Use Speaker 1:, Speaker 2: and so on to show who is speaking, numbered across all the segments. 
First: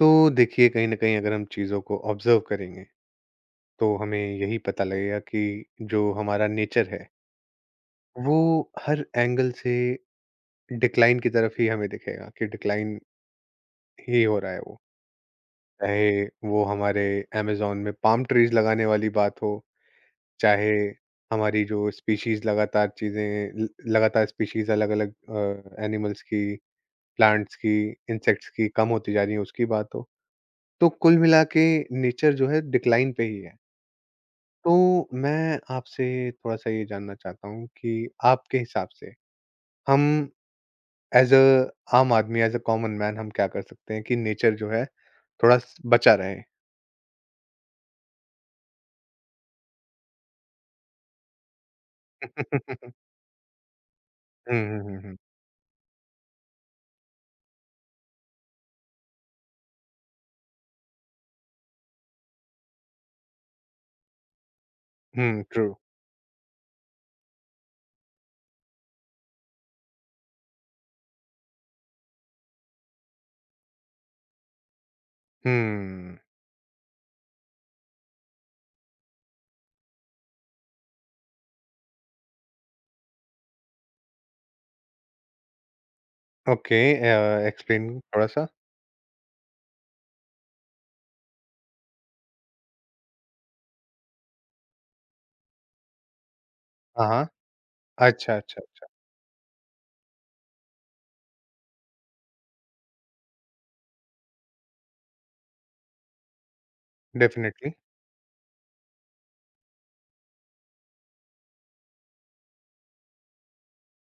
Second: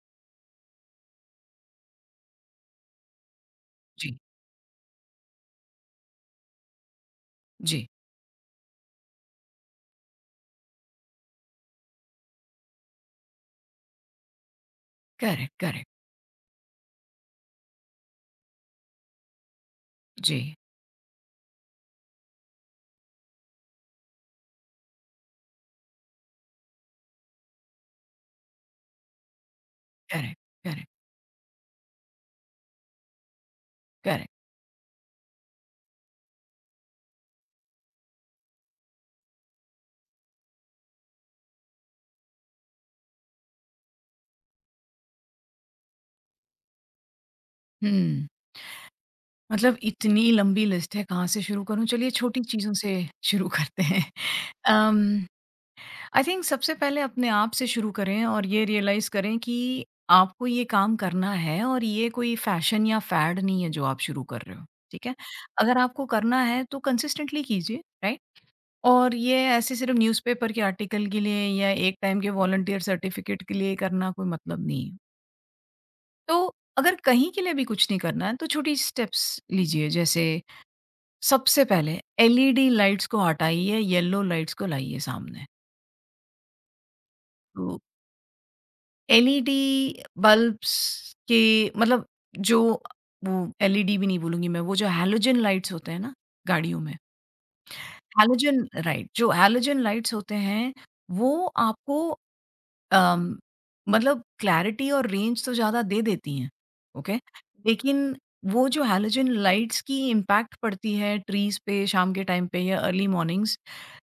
Speaker 1: तो देखिए कहीं न कहीं अगर हम चीज़ों को ऑब्ज़र्व करेंगे, तो हमें
Speaker 2: जी।
Speaker 1: यही पता लगेगा कि जो हमारा नेचर है,
Speaker 2: जी।
Speaker 1: वो हर एंगल से डिक्लाइन की तरफ ही हमें दिखेगा कि डिक्लाइन ही हो रहा है वो।
Speaker 2: Correct, correct.
Speaker 1: चाहे वो हमारे अमेज़न में पाम ट्रीज़ लगाने वाली बात हो,
Speaker 2: जी।
Speaker 1: चाहे हमारी जो स्पीशीज़ लगातार चीज़ें ल लगातार स्पीशीज़ अलग-अलग एनिमल्स की, प्लांट्स की, इंसेक्ट्स की कम होती जा रही है उसकी बात हो।
Speaker 2: करेक्ट,
Speaker 1: तो
Speaker 2: करेक्ट,
Speaker 1: कुल मिला के नेचर जो है डिक्लाइन पे ही है।
Speaker 2: करेक्ट।
Speaker 1: तो मैं आपसे थोड़ा-सा ये जानना चाहता हूँ कि आपके हिसाब से हम एज़ अ आम आदमी, एज़ अ कॉमन मैन हम क्या कर सकते हैं कि नेचर जो है थोड़ा स बचा रहे?
Speaker 2: हुँ, मतलब इतनी लंबी लिस्ट है कहाँ से शुरू करूँ? चलिए छोटी चीज़ों से शुरू करते हैं।
Speaker 1: हुँ, हुँ, हुँ, हुँ।
Speaker 2: अम, आई थिंक सबसे पहले अपने आप से शुरू करें और ये रियलाइज़ करें कि आपको ये काम करना है और ये कोई फैशन या फैड नहीं है जो आप शुरू कर रहे हो, ठीक है?
Speaker 1: हुँ, ट्रू।
Speaker 2: अगर आपको करना है तो कंसिस्टेंटली कीजिए, राइट? और ये ऐसे सिर्फ़ न्यूज़पेपर के आर्टिकल के लिए या एक टाइम के वॉलंटियर सर्टिफिकेट के लिए करना कोई मतलब नहीं है।
Speaker 1: हुँ।
Speaker 2: तो अगर कहीं के लिए भी कुछ नहीं करना है तो छोटी स्टेप्स लीजिए, जैसे सबसे पहले एलईडी लाइट्स को हटाइए, येलो लाइट्स को लाइए सामने।
Speaker 1: ओके
Speaker 2: तो
Speaker 1: एक्सप्लेन थोड़ा-सा।
Speaker 2: एलईडी बल्ब्स के मतलब जो वो एलईडी भी नहीं बोलूँगी मैं, वो जो हैलोजन लाइट्स होते हैं ना गाड़ियों में,
Speaker 1: हाँ, हाँ। अच्छा, अच्छा,
Speaker 2: हैलोजन
Speaker 1: अच्छा।
Speaker 2: राइट, जो हैलोजन लाइट्स होते हैं, वो आपको अम, मतलब क्लैरिटी और रेंज तो ज़्यादा दे देती हैं, ओके?
Speaker 1: डेफ़िनिटली।
Speaker 2: लेकिन वो जो हैलोजन लाइट्स की इम्पैक्ट पड़ती है ट्रीज़ पे शाम के टाइम पे या early mornings,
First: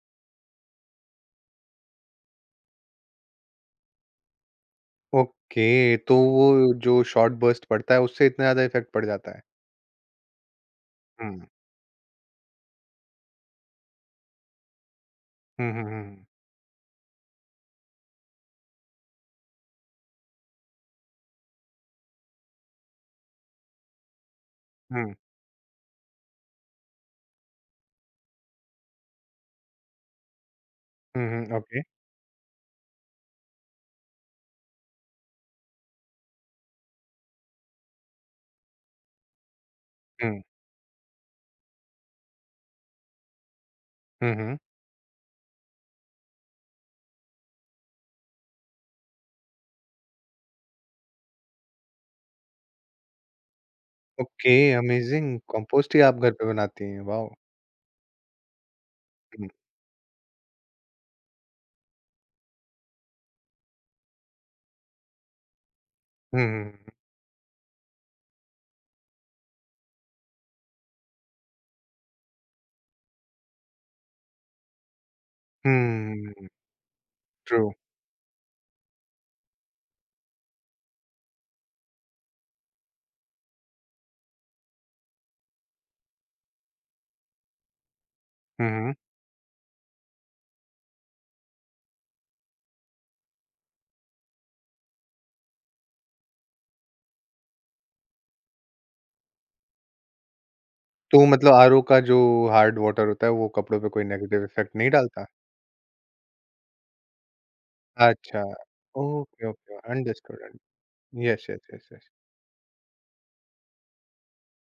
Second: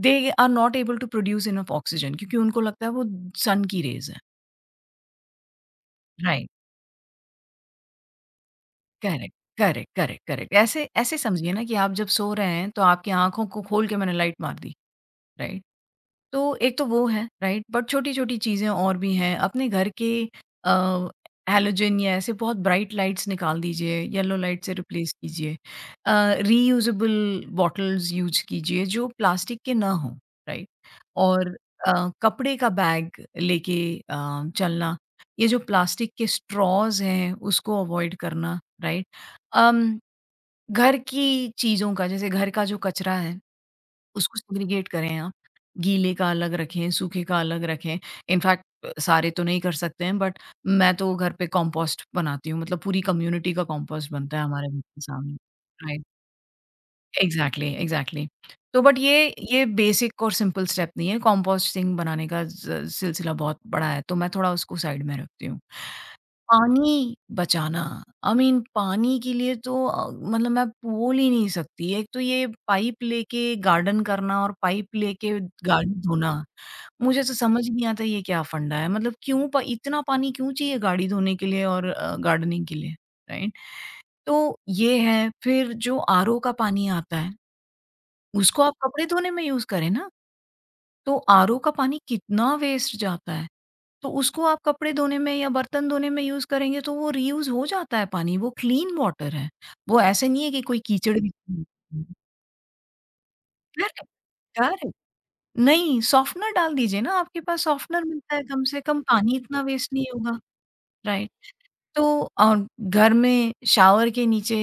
Speaker 2: they are not able to produce enough oxygen, क्योंकि उनको लगता है वो सन की रेज़ है।
Speaker 1: ओके, तो
Speaker 2: राइट।
Speaker 1: वो जो शॉर्ट बर्स्ट पड़ता है उससे इतना ज़्यादा इफ़ेक्ट पड़ जाता
Speaker 2: करेक्ट,
Speaker 1: है?
Speaker 2: Correct, correct, correct. ऐसे ऐसे
Speaker 1: हुँ।
Speaker 2: समझिए ना कि आप जब सो रहे हैं, तो आपकी आँखों को खोल के मैंने लाइट मार दी, राइट?
Speaker 1: हुँ, हुँ, हुँ, हुँ।
Speaker 2: तो एक तो वो है, राइट? बट छोटी-छोटी चीज़ें और भी हैं। अपने घर के अ, हैलोजन या ऐसे बहुत ब्राइट लाइट्स निकाल दीजिए, येलो लाइट से रिप्लेस
Speaker 1: हुँ।
Speaker 2: कीजिए। रीयूजेबल बॉटल्स यूज़ कीजिए जो प्लास्टिक के ना हों, राइट?
Speaker 1: हुँ, हुँ।
Speaker 2: और
Speaker 1: ओके।
Speaker 2: अ, कपड़े का बैग लेके अ, चलना, ये जो प्लास्टिक के स्ट्रॉज़ हैं उसको अवॉइड करना, राइट? अम,
Speaker 1: हुँ।
Speaker 2: घर की चीज़ों का, जैसे घर का जो कचरा है
Speaker 1: हुँ,
Speaker 2: उसको
Speaker 1: हुँ।
Speaker 2: सेग्रीगेट करें आप। गीले का अलग रखें, सूखे का अलग रखें। इनफैक्ट सारे तो नहीं कर सकते हैं, बट मैं तो घर पे कंपोस्ट बनाती हूँ, मतलब पूरी कम्युनिटी का कंपोस्ट बनता है
Speaker 1: ओके,
Speaker 2: हमारे घर के सामने।
Speaker 1: अमेज़िंग! कंपोस्ट ही
Speaker 2: राइट,
Speaker 1: आप घर पे बनाती हैं, वॉव!
Speaker 2: Exactly, exactly. तो बट ये बेसिक और सिंपल स्टेप नहीं है, कंपोस्टिंग बनाने का ज सिलसिला बहुत बड़ा है, तो मैं थोड़ा उसको साइड में रखती हूँ।
Speaker 1: हुँ, हुँ,
Speaker 2: पानी बचाना, आई मीन पानी के लिए तो मतलब मैं बोल ही नहीं सकती। एक तो ये पाइप लेके गार्डन करना और पाइप लेके गाड़ी धोना,
Speaker 1: हुँ,
Speaker 2: मुझे तो
Speaker 1: ट्रू।
Speaker 2: समझ नहीं आता ये क्या फंडा है। मतलब क्यों प इतना पानी क्यों चाहिए गाड़ी धोने के लिए और गार्डनिंग के लिए, राइट? तो ये है, फिर जो आरओ का पानी आता है, उसको
Speaker 1: हुँ,
Speaker 2: आप
Speaker 1: हुँ।
Speaker 2: कपड़े धोने में यूज़ करें ना, तो आरओ का पानी कितना वेस्ट जाता है। तो उसको आप कपड़े धोने में या बर्तन धोने में यूज़ करेंगे तो वो रीयूज़ हो जाता है पानी, वो क्लीन वाटर है। वो ऐसे नहीं है कि कोई कीचड़
Speaker 1: तो
Speaker 2: भी।
Speaker 1: मतलब आरओ का जो हार्ड वाटर होता है, वो कपड़ों पे कोई
Speaker 2: करेक्ट,
Speaker 1: नेगेटिव इफ़ेक्ट नहीं
Speaker 2: करेक्ट।
Speaker 1: डालता?
Speaker 2: नहीं, सॉफ्टनर डाल दीजिए ना, आपके पास सॉफ्टनर मिलता
Speaker 1: अच्छा,
Speaker 2: है, कम से कम पानी
Speaker 1: ओके,
Speaker 2: इतना
Speaker 1: ओके,
Speaker 2: वेस्ट नहीं होगा।
Speaker 1: अंडरस्टूड अंड।
Speaker 2: Right,
Speaker 1: yes, yes, yes, yes.
Speaker 2: तो घर में शावर के नीचे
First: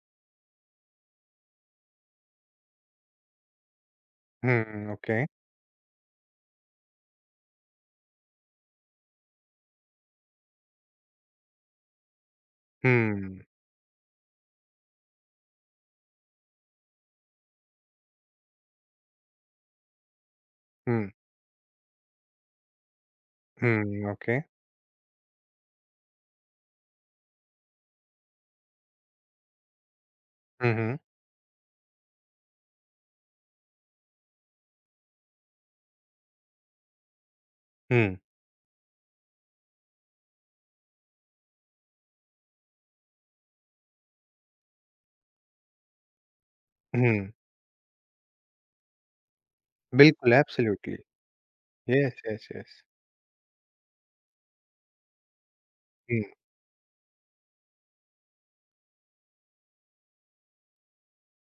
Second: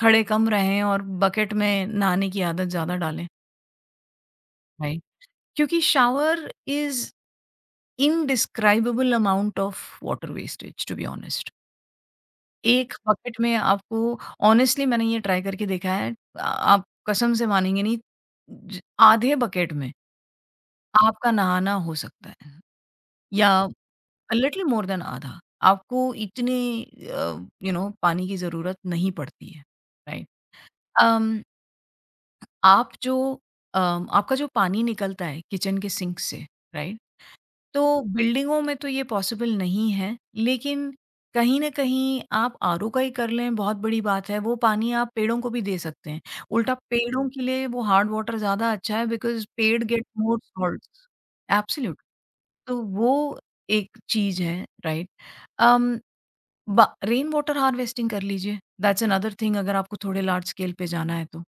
Speaker 2: खड़े कम रहें और बकेट में नहाने की आदत ज़्यादा डालें,
Speaker 1: हुँ,
Speaker 2: राइट।
Speaker 1: ओके।
Speaker 2: क्योंकि shower is indescribable amount of water wastage to be honest. एक
Speaker 1: हुँ,
Speaker 2: बकेट में आपको ऑनेस्टली, मैंने ये ट्राई करके देखा है, आ आप कसम से मानेंगे नहीं, ज आधे बकेट में
Speaker 1: हुँ,
Speaker 2: आपका नहाना हो सकता है या
Speaker 1: हुँ, ओके।
Speaker 2: लिटिल मोर देन आधा। आपको इतने पानी की ज़रूरत नहीं पड़ती है, राइट?
Speaker 1: हुँ, हुँ,
Speaker 2: अम, आप जो अम, आपका जो पानी निकलता है किचन के सिंक से, राइट? तो
Speaker 1: हुँ,
Speaker 2: बिल्डिंगों में तो ये पॉसिबल नहीं है, लेकिन कहीं न कहीं आप आरओ का ही कर लें, बहुत बड़ी बात है, वो पानी आप पेड़ों को भी दे सकते हैं। उल्टा
Speaker 1: हुँ,
Speaker 2: पेड़ों के लिए वो हार्ड वाटर ज़्यादा अच्छा है, बिकॉज़ पेड़ गेट
Speaker 1: बिल्कुल,
Speaker 2: more
Speaker 1: absolutely.
Speaker 2: Salts. Absolute
Speaker 1: yes, yes, yes.
Speaker 2: तो वो एक चीज़ है, राइट? अम,
Speaker 1: हुँ,
Speaker 2: ब रेन वाटर हार्वेस्टिंग कर लीजिए, दैट्स अनदर थिंग, अगर आपको थोड़े लार्ज स्केल पे जाना है तो,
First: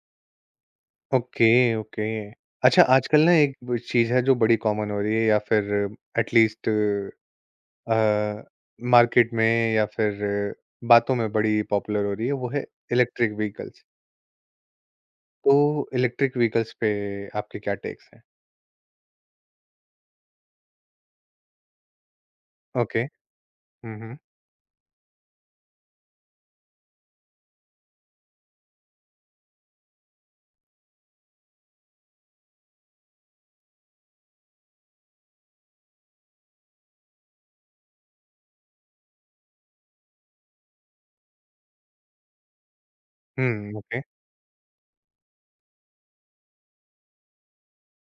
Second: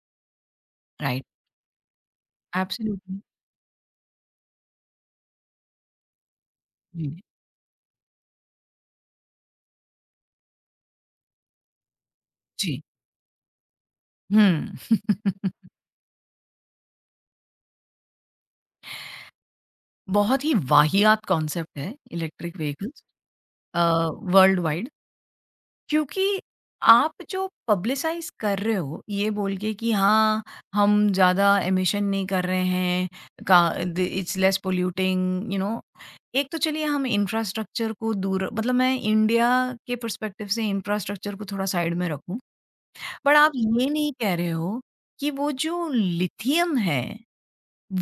Speaker 2: राइट?
Speaker 1: Okay, okay. अच्छा,
Speaker 2: एब्सोल्यूटली।
Speaker 1: आजकल ना एक ब चीज़ है जो बड़ी कॉमन हो रही है या फिर एटलीस्ट
Speaker 2: जी,
Speaker 1: अ, मार्केट में या फिर बातों में बड़ी पॉपुलर हो रही है, वो है
Speaker 2: जी।
Speaker 1: Electric vehicles.
Speaker 2: हुँ।
Speaker 1: तो इलेक्ट्रिक व्हीकल्स पे आपके क्या टेक्स हैं?
Speaker 2: बहुत ही वाहियात कॉन्सेप्ट है इलेक्ट्रिक
Speaker 1: ओके।
Speaker 2: व्हीकल्स।
Speaker 1: हुँ, हुँ।
Speaker 2: वर्ल्ड वाइड, क्योंकि आप जो पब्लिसाइज़ कर रहे हो ये बोल के कि हाँ, हम ज़्यादा एमिशन नहीं कर रहे हैं, का द इट्स लेस पॉल्यूटिंग। एक तो चलिए हम इंफ्रास्ट्रक्चर को दूर, मतलब मैं इंडिया के पर्सपेक्टिव से इंफ्रास्ट्रक्चर को थोड़ा साइड में रखूँ। बट आप
Speaker 1: हुँ,
Speaker 2: ये
Speaker 1: ओके।
Speaker 2: नहीं कह रहे हो कि वो जो लिथियम है,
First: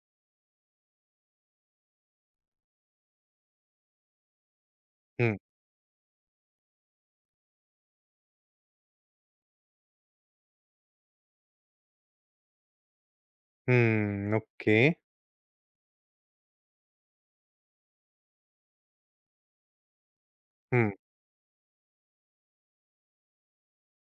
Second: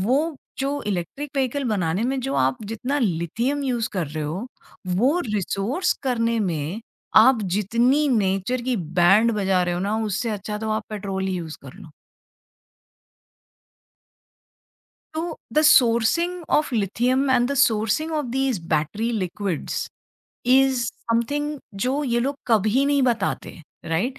Speaker 2: वो जो इलेक्ट्रिक व्हीकल बनाने में जो आप जितना लिथियम यूज़ कर रहे हो, वो
Speaker 1: हुँ,
Speaker 2: रिसोर्स करने में आप जितनी नेचर की बैंड बजा रहे हो ना, उससे अच्छा तो आप पेट्रोल ही यूज़ कर लो।
Speaker 1: हुँ, ओके।
Speaker 2: तो the sourcing of lithium and the sourcing of these battery liquids is
Speaker 1: hmm,
Speaker 2: something जो ये लोग कभी नहीं बताते, राइट?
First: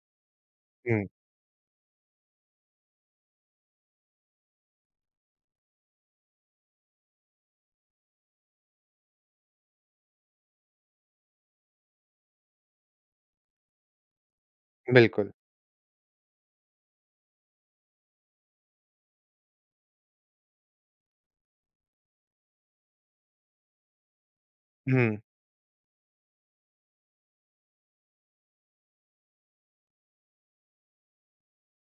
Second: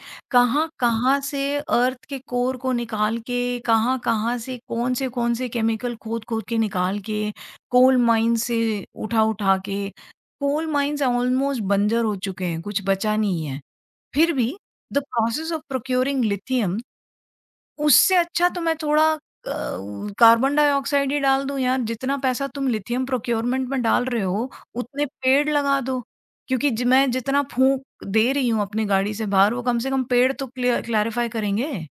Speaker 1: हुँ,
Speaker 2: कहाँ-कहाँ से अर्थ के कोर को निकाल के, कहाँ-कहाँ से कौन-से-कौन से केमिकल खोद-खोद के निकाल के, कोल माइन से उठा-उठा के, कोल माइन्स ऑलमोस्ट बंजर हो चुके हैं, कुछ बचा नहीं है। फिर भी द
Speaker 1: बिल्कुल।
Speaker 2: प्रोसेस ऑफ प्रोक्यूरिंग लिथियम, उससे अच्छा तो मैं थोड़ा कार्बन डाइऑक्साइड ही डाल दूँ यार, जितना पैसा तुम लिथियम प्रोक्योरमेंट में डाल रहे हो, उतने
Speaker 1: हुँ,
Speaker 2: पेड़ लगा दो। क्योंकि ज मैं जितना फूँक दे रही हूँ अपनी गाड़ी से बाहर, वो कम से कम पेड़ तो क्लियर क्लैरिफ़ाई करेंगे।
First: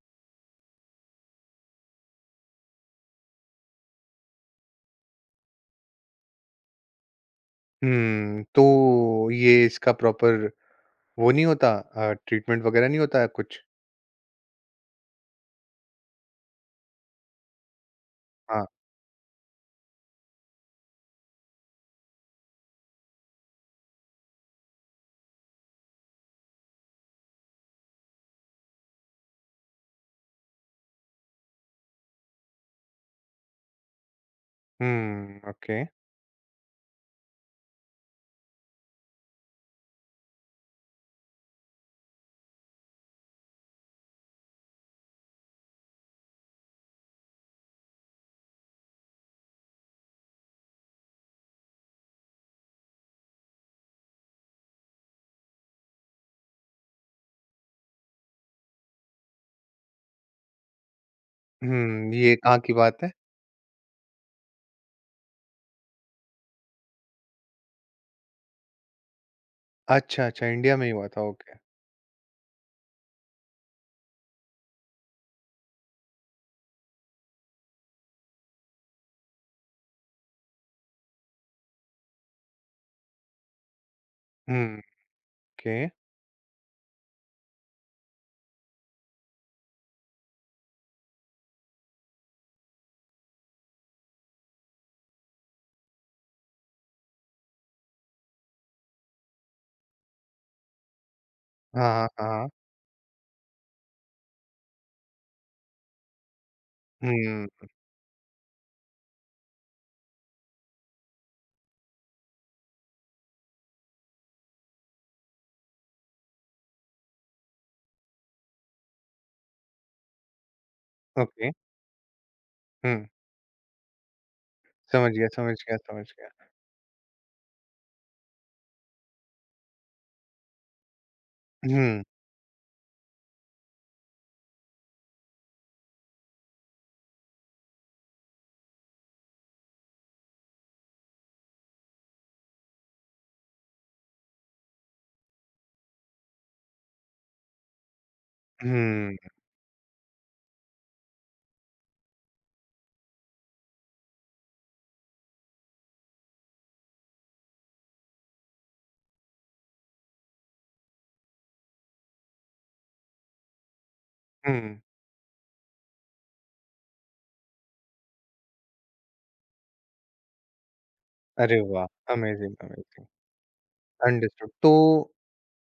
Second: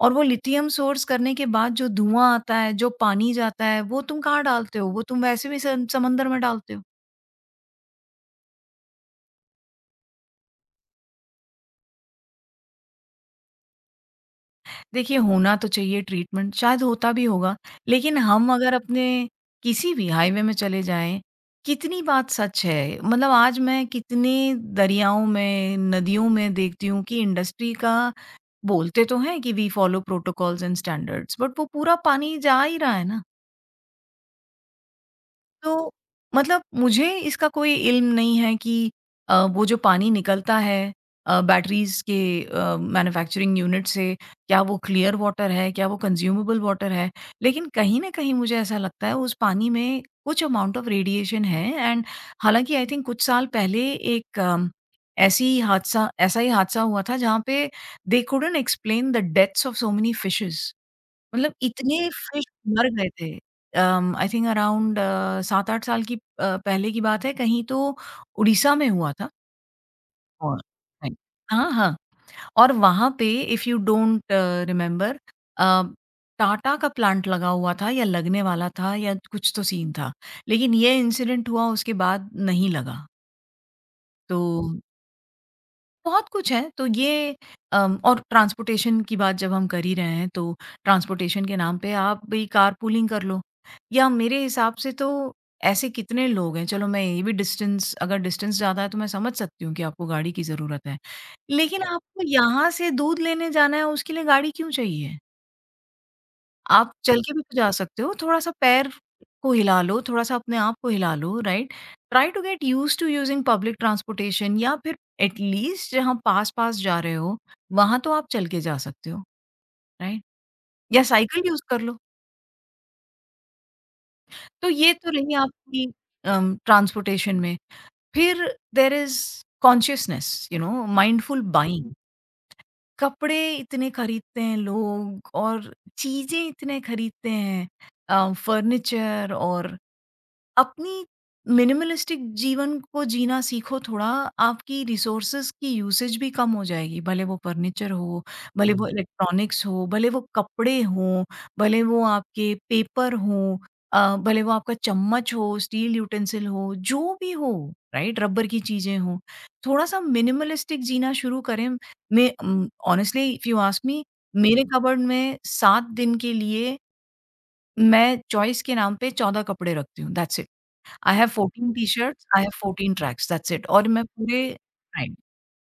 Speaker 2: और वो लिथियम सोर्स करने के बाद जो धुआँ आता है, जो पानी जाता है, वो तुम कहाँ डालते हो? वो तुम वैसे भी स समंदर में डालते हो।
Speaker 1: हुँ, तो ये इसका प्रॉपर वो नहीं होता ट्रीटमेंट वगैरह नहीं होता है कुछ?
Speaker 2: देखिए, होना तो चाहिए ट्रीटमेंट, शायद होता भी होगा, लेकिन हम
Speaker 1: हाँ।
Speaker 2: अगर अपने किसी भी हाईवे में चले जाएँ, कितनी बात सच है? मतलब आज मैं कितने दरियाओं में, नदियों में देखती हूँ कि इंडस्ट्री का, बोलते तो हैं कि we follow protocols and standards, but वो पूरा पानी जा ही रहा है ना।
Speaker 1: हुँ, ओके।
Speaker 2: तो मतलब मुझे इसका कोई इल्म नहीं है कि वो जो पानी निकलता है बैटरीज़ के मैन्युफैक्चरिंग यूनिट से, क्या वो क्लियर वाटर है? क्या वो कंज्यूमेबल वाटर है? लेकिन कहीं न कहीं मुझे ऐसा लगता है उस पानी में कुछ अमाउंट ऑफ रेडिएशन है एंड, हालाँकि आई थिंक कुछ साल पहले एक ऐसी ही हादसा ऐसा ही हादसा हुआ था जहाँ पे they couldn't explain the deaths of so many fishes. मतलब इतने
Speaker 1: हुँ, ये
Speaker 2: फिश
Speaker 1: कहाँ की
Speaker 2: मर
Speaker 1: बात
Speaker 2: गए
Speaker 1: है?
Speaker 2: थे। आई थिंक अराउंड 7-8 साल की पहले की बात है, कहीं तो उड़ीसा में हुआ था
Speaker 1: अच्छा, अच्छा,
Speaker 2: और,
Speaker 1: इंडिया में ही हुआ
Speaker 2: राइट।
Speaker 1: था, ओके।
Speaker 2: हाँ, हाँ, और वहाँ पे, if you don't remember, uh, Tata का प्लांट लगा हुआ था या लगने वाला था या कुछ तो सीन था। लेकिन ये इंसिडेंट हुआ, उसके बाद नहीं लगा। तो
Speaker 1: हुँ, ओके।
Speaker 2: बहुत कुछ है, तो ये और ट्रांसपोर्टेशन की बात जब हम कर ही रहे हैं, तो ट्रांसपोर्टेशन के नाम पे आप भी कारपूलिंग कर लो, या मेरे हिसाब से तो ऐसे कितने लोग हैं, चलो मैं ये भी, डिस्टेंस अगर डिस्टेंस ज़्यादा है, तो मैं समझ सकती हूँ कि आपको गाड़ी की ज़रूरत है।
Speaker 1: हाँ,
Speaker 2: लेकिन हाँ,
Speaker 1: हाँ,
Speaker 2: आपको
Speaker 1: हाँ, हाँ।
Speaker 2: यहाँ से दूध लेने जाना है, उसके लिए गाड़ी क्यों चाहिए? आप चल के भी
Speaker 1: हुँ,
Speaker 2: तो जा सकते हो, थोड़ा-सा पैर को हिला लो, थोड़ा-सा अपने आप को हिला लो, right? Try to get used to using public transportation, या फिर एट लीस्ट जहाँ पास-पास जा रहे हो, वहाँ तो आप चल के जा सकते हो, राइट? या साइकिल
Speaker 1: ओके।
Speaker 2: यूज़ कर लो।
Speaker 1: हुँ।
Speaker 2: तो ये तो
Speaker 1: समझ गया,
Speaker 2: रही
Speaker 1: समझ गया,
Speaker 2: आपकी
Speaker 1: समझ गया।
Speaker 2: ट्रांसपोर्टेशन में। फिर there is consciousness, you know mindful buying.
Speaker 1: हुँ,
Speaker 2: कपड़े इतने खरीदते हैं लोग और चीज़ें इतने खरीदते हैं, फर्नीचर, और अपनी मिनिमलिस्टिक जीवन को जीना सीखो थोड़ा, आपकी रिसोर्सेज़ की यूसेज भी कम हो जाएगी, भले वो फर्नीचर हो, भले वो हुँ।
Speaker 1: हुँ,
Speaker 2: इलेक्ट्रॉनिक्स हो, भले वो कपड़े हों, भले वो आपके पेपर हों, भले वो आपका चम्मच हो, स्टील यूटेंसिल हो, जो भी हो, राइट? रबर की चीज़ें हों, थोड़ा-सा मिनिमलिस्टिक जीना शुरू करें। मैं honestly if you ask me, मेरे हुँ।
Speaker 1: हुँ।
Speaker 2: कबर्ड में 7 दिन के लिए मैं चॉइस के नाम पे 14 कपड़े रखती हूँ, दैट्स इट। I have
Speaker 1: अरे
Speaker 2: 14
Speaker 1: वाह!
Speaker 2: T shirts, I have
Speaker 1: amazing,
Speaker 2: 14
Speaker 1: amazing.
Speaker 2: Tracks, that's it, और मैं
Speaker 1: अंडरस्टूड।
Speaker 2: पूरे
Speaker 1: तो
Speaker 2: राइट,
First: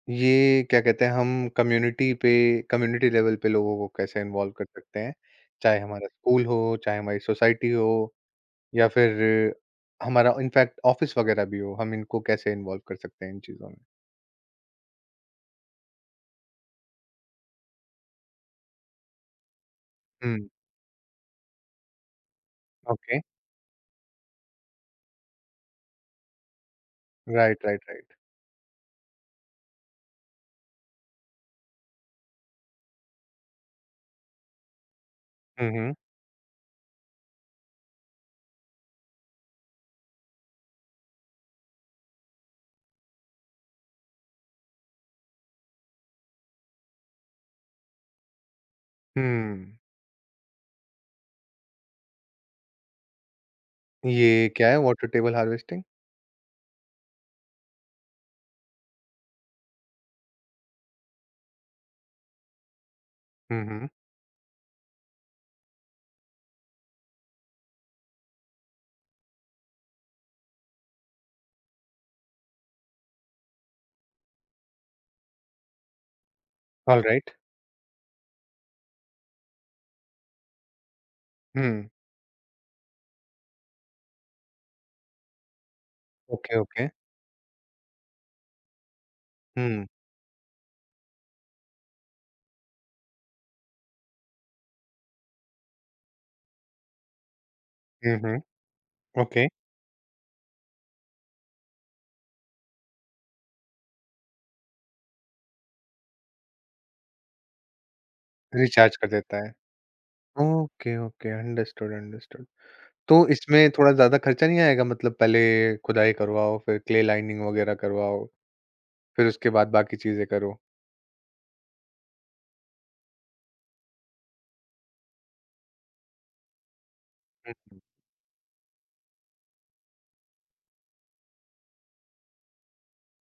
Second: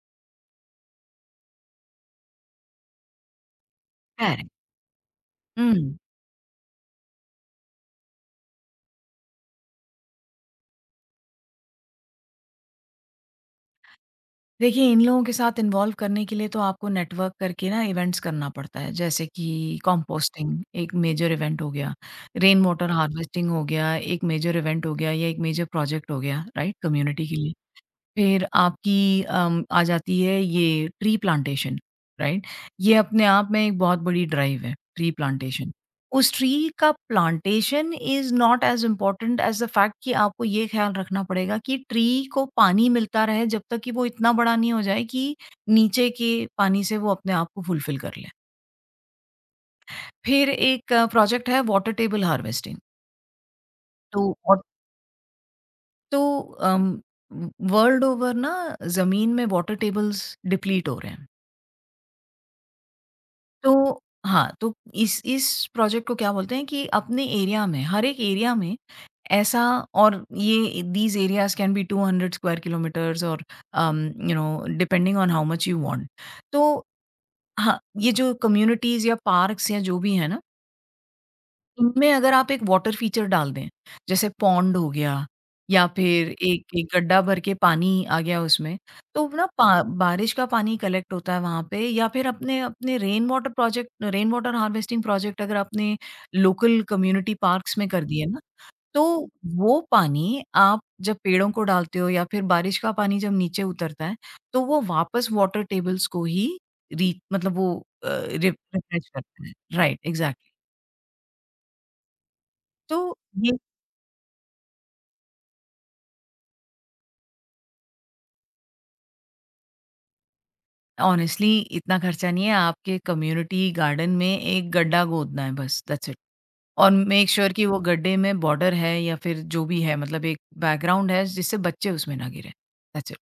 Speaker 1: ये क्या कहते हैं हम कम्युनिटी पे कम्युनिटी लेवल पे लोगों को कैसे इन्वॉल्व
Speaker 2: करेक्ट।
Speaker 1: कर सकते हैं? चाहे
Speaker 2: हुँ।
Speaker 1: हमारा स्कूल हो, चाहे हमारी सोसाइटी हो या फिर हमारा इनफैक्ट ऑफ़िस वग़ैरह भी हो, हम इनको कैसे इन्वॉल्व कर सकते हैं इन चीज़ों में?
Speaker 2: देखिए, इन लोगों के साथ इन्वॉल्व करने के लिए तो आपको नेटवर्क करके ना इवेंट्स करना पड़ता है, जैसे कि
Speaker 1: हुँ,
Speaker 2: कंपोस्टिंग एक मेजर इवेंट हो गया, रेन वाटर
Speaker 1: ओके।
Speaker 2: हार्वेस्टिंग हो गया, एक मेजर इवेंट हो गया या एक मेजर प्रोजेक्ट हो गया, राइट? कम्युनिटी के लिए।
Speaker 1: Right, right, right.
Speaker 2: फिर आपकी आ जाती है ये ट्री प्लांटेशन, राइट? ये अपने आप में एक बहुत बड़ी ड्राइव है, ट्री
Speaker 1: हुँ,
Speaker 2: प्लांटेशन।
Speaker 1: हुँ।
Speaker 2: उस ट्री का plantation is not as important as the fact कि आपको ये ख़्याल रखना पड़ेगा कि ट्री को पानी मिलता रहे जब तक कि वो इतना बड़ा नहीं हो जाए कि नीचे के पानी से वो अपने आप को फुलफ़िल कर ले।
Speaker 1: हुँ।
Speaker 2: फिर एक प्रोजेक्ट है वाटर टेबल हार्वेस्टिंग। तो
Speaker 1: ये
Speaker 2: और
Speaker 1: क्या है वाटर टेबल हार्वेस्टिंग?
Speaker 2: तो अम, वर्ल्ड ओवर ना ज़मीन में वाटर टेबल्स डिप्लीट हो रहे हैं।
Speaker 1: हुँ, हुँ।
Speaker 2: तो हाँ, तो इस प्रोजेक्ट को क्या बोलते हैं कि अपने एरिया में, हर एक एरिया में ऐसा। और ये these areas can be 200 square kilometres और um, you know depending on how much you want. तो
Speaker 1: ऑलराइट।
Speaker 2: हाँ, ये जो कम्युनिटीज़ या पार्क्स या जो भी है ना,
Speaker 1: हुँ।
Speaker 2: इनमें अगर आप एक वाटर फीचर डाल दें, जैसे पॉन्ड हो गया या फिर
Speaker 1: ओके,
Speaker 2: एक एक
Speaker 1: ओके।
Speaker 2: गड्ढा भर के पानी आ गया उसमें, तो ना पा
Speaker 1: हुँ।
Speaker 2: बारिश का पानी कलेक्ट होता है वहाँ पे, या फिर अपने अपने रेन वाटर हार्वेस्टिंग प्रोजेक्ट अगर आपने लोकल कम्युनिटी पार्क्स में कर
Speaker 1: हुँ,
Speaker 2: दिए
Speaker 1: हुँ।
Speaker 2: ना, तो
Speaker 1: ओके,
Speaker 2: वो पानी आप जब पेड़ों को डालते हो या फिर बारिश का पानी जब नीचे उतरता है, तो वो वापस वाटर टेबल्स को ही री मतलब वो
Speaker 1: रिचार्ज
Speaker 2: रिफ्रेश
Speaker 1: कर देता
Speaker 2: करता
Speaker 1: है।
Speaker 2: है। Right, exactly.
Speaker 1: Okay, okay, understood, understood.
Speaker 2: तो
Speaker 1: तो
Speaker 2: ये
Speaker 1: इसमें थोड़ा ज़्यादा खर्चा नहीं आएगा मतलब पहले खुदाई करवाओ, फिर क्ले लाइनिंग वगैरह करवाओ, फिर उसके बाद बाकी चीज़ें करो।
Speaker 2: ऑनेस्टली इतना खर्चा नहीं है, आपके कम्युनिटी गार्डन में एक गड्ढा खोदना है, बस दैट्स इट। और मेक श्योर
Speaker 1: हुँ,
Speaker 2: sure कि वो
Speaker 1: हुँ।
Speaker 2: गड्ढे में बॉर्डर है या फिर जो भी है, मतलब एक बैकग्राउंड है जिससे बच्चे उसमें ना गिरे। दैट्स इट,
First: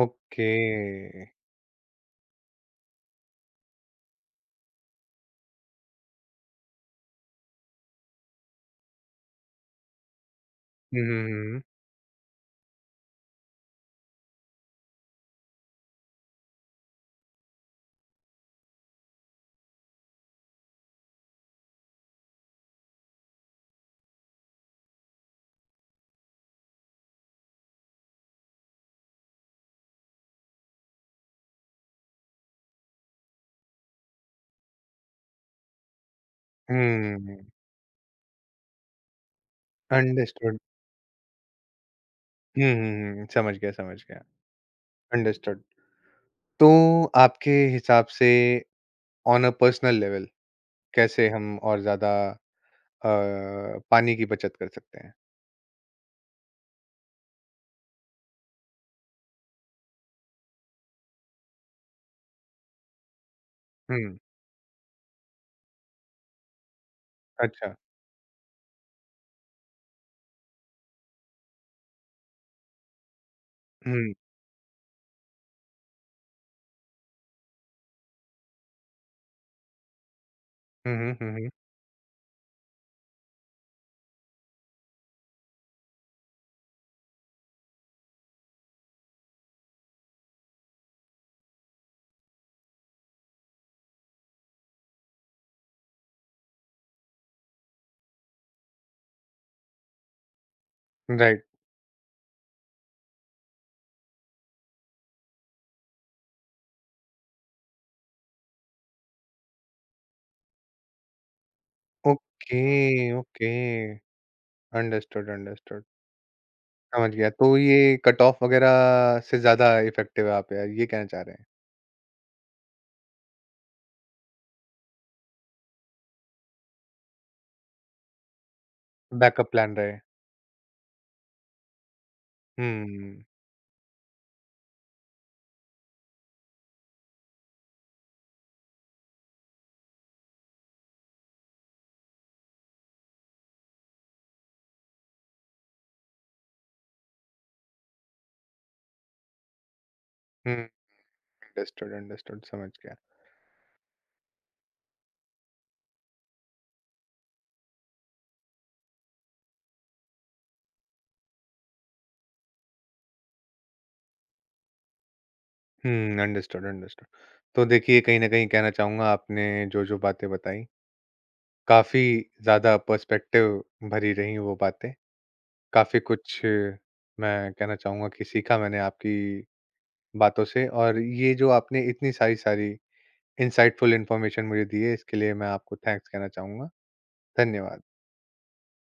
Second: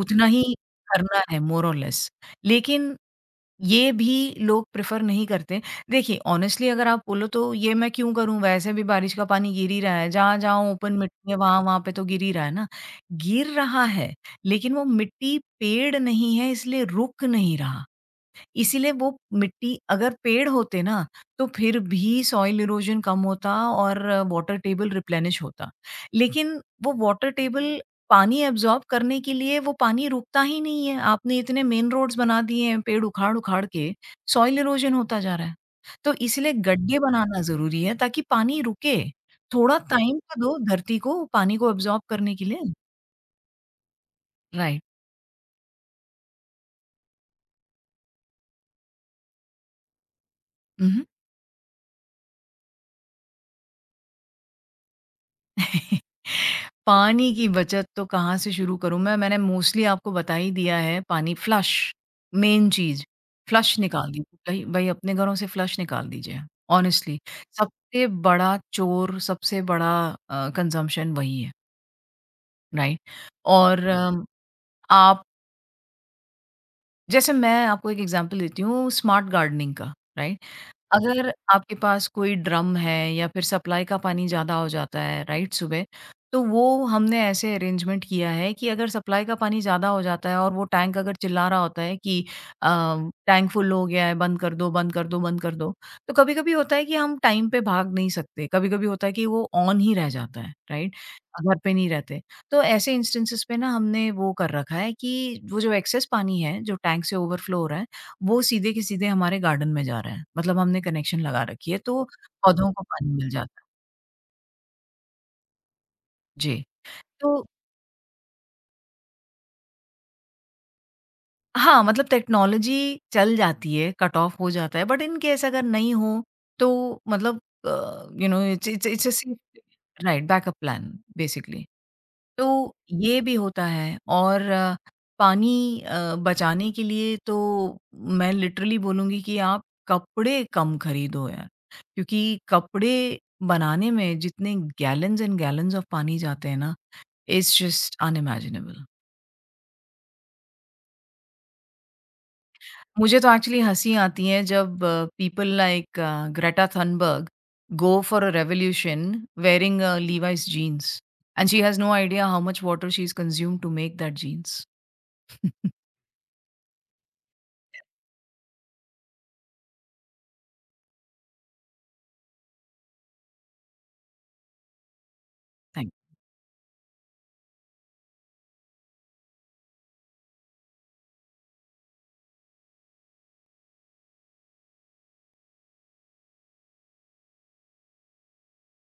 Speaker 2: उतना ही
Speaker 1: ओके।
Speaker 2: करना है, मोर और लेस। लेकिन ये भी लोग प्रेफर नहीं करते। देखिए, ऑनेस्टली अगर आप बोलो तो ये मैं क्यों करूं? वैसे भी बारिश का पानी गिर ही रहा है, जहाँ जहाँ ओपन
Speaker 1: हुँ,
Speaker 2: मिट्टी है
Speaker 1: हुँ,
Speaker 2: वहां वहां पे तो गिर ही रहा है ना, गिर रहा है। लेकिन वो मिट्टी पेड़ नहीं है, इसलिए रुक नहीं रहा। इसीलिए वो मिट्टी अगर पेड़ होते ना, तो फिर भी सॉइल इरोज़न कम होता और वाटर टेबल रिप्लेनिश होता। लेकिन वो वाटर टेबल पानी एब्ज़ॉर्ब करने के लिए वो पानी रुकता ही नहीं है। आपने इतने मेन रोड्स बना दिए हैं पेड़ उखाड़-उखाड़ के, सॉइल इरोज़न होता जा रहा है। तो इसलिए गड्ढे
Speaker 1: हुँ,
Speaker 2: बनाना
Speaker 1: हुँ।
Speaker 2: ज़रूरी है, ताकि पानी रुके। थोड़ा टाइम तो
Speaker 1: अंडरस्टूड।
Speaker 2: दो धरती को पानी को एब्ज़ॉर्ब करने के
Speaker 1: हुँ,
Speaker 2: लिए।
Speaker 1: हुँ, हुँ। समझ गया, समझ गया।
Speaker 2: राइट।
Speaker 1: अंडरस्टूड। तो आपके हिसाब से ऑन अ पर्सनल लेवल
Speaker 2: उहुँ।
Speaker 1: कैसे हम और ज़्यादा अ, पानी की बचत कर सकते हैं?
Speaker 2: पानी की बचत तो कहाँ से शुरू करूँ मैं? मैंने मोस्टली आपको बता ही दिया है। पानी फ्लश मेन चीज़, फ्लश निकाल
Speaker 1: हुँ,
Speaker 2: दीजिए। भई भई, अपने घरों से फ्लश निकाल दीजिए, हॉनेस्टली।
Speaker 1: अच्छा।
Speaker 2: सबसे बड़ा चोर, सबसे बड़ा कंज़म्पशन वही है, राइट? और
Speaker 1: हुँ।
Speaker 2: आप, जैसे मैं आपको एक एग्ज़ाम्पल देती हूँ स्मार्ट गार्डनिंग का, राइट?
Speaker 1: हुँ, हुँ, हुँ,
Speaker 2: अगर
Speaker 1: हुँ।
Speaker 2: आपके पास कोई ड्रम है या फिर सप्लाई का पानी ज़्यादा हो जाता है, राइट, सुबह, तो वो हमने ऐसे अरेंजमेंट किया है कि अगर सप्लाई का पानी ज़्यादा हो जाता है और वो टैंक अगर चिल्ला रहा होता है कि अ, टैंक फुल हो गया है, बंद कर दो, बंद कर दो, बंद कर दो। तो कभी-कभी होता है कि हम टाइम पे भाग नहीं सकते, कभी-कभी होता है कि वो ऑन ही रह जाता है, राइट?
Speaker 1: राइट।
Speaker 2: घर पे नहीं रहते। तो ऐसे इंस्टेंसेस पे ना हमने वो कर रखा है कि वो जो एक्सेस पानी है, जो टैंक से ओवरफ्लो हो रहा है, वो सीधे के सीधे हमारे गार्डन में जा रहा है। मतलब हमने कनेक्शन लगा रखी है, तो
Speaker 1: ओके,
Speaker 2: पौधों को पानी मिल
Speaker 1: ओके।
Speaker 2: जाता है।
Speaker 1: Understood, understood.
Speaker 2: जी,
Speaker 1: समझ गया।
Speaker 2: तो
Speaker 1: तो ये कट ऑफ वगैरह से ज़्यादा इफ़ेक्टिव है आप यार ये कहना चाह रहे हैं?
Speaker 2: हाँ, मतलब टेक्नोलॉज़ी चल जाती है, कट ऑफ हो जाता है, बट इन केस अगर नहीं हो तो मतलब it's it's it's a safe,
Speaker 1: backup plan रहे।
Speaker 2: राइट? Backup plan basically. तो ये
Speaker 1: हुँ,
Speaker 2: भी होता है। और पानी बचाने के लिए तो मैं लिटरली बोलूँगी कि आप कपड़े कम खरीदो यार। क्योंकि कपड़े बनाने में जितने गैलन्स एंड गैलन्स ऑफ पानी जाते हैं ना, it's just unimaginable.
Speaker 1: Hmm. Understood, understood समझ गया।
Speaker 2: मुझे तो एक्चुअली हँसी आती है जब people like Greta Thunberg go for a revolution wearing a, Levi's jeans and she has no idea how much water she's consumed to make that jeans. Thank
Speaker 1: hmm, understood, understood. तो देखिए कहीं न कहीं कहना चाहूँगा आपने जो-जो बातें बताई, काफ़ी ज़्यादा पर्सपेक्टिव भरी रहीं वो बातें। काफ़ी कुछ मैं कहना चाहूँगा कि सीखा मैंने आपकी बातों से और ये जो आपने इतनी सारी-सारी इनसाइटफुल इन्फॉर्मेशन मुझे दी है इसके लिए मैं आपको थैंक्स कहना चाहूँगा। धन्यवाद।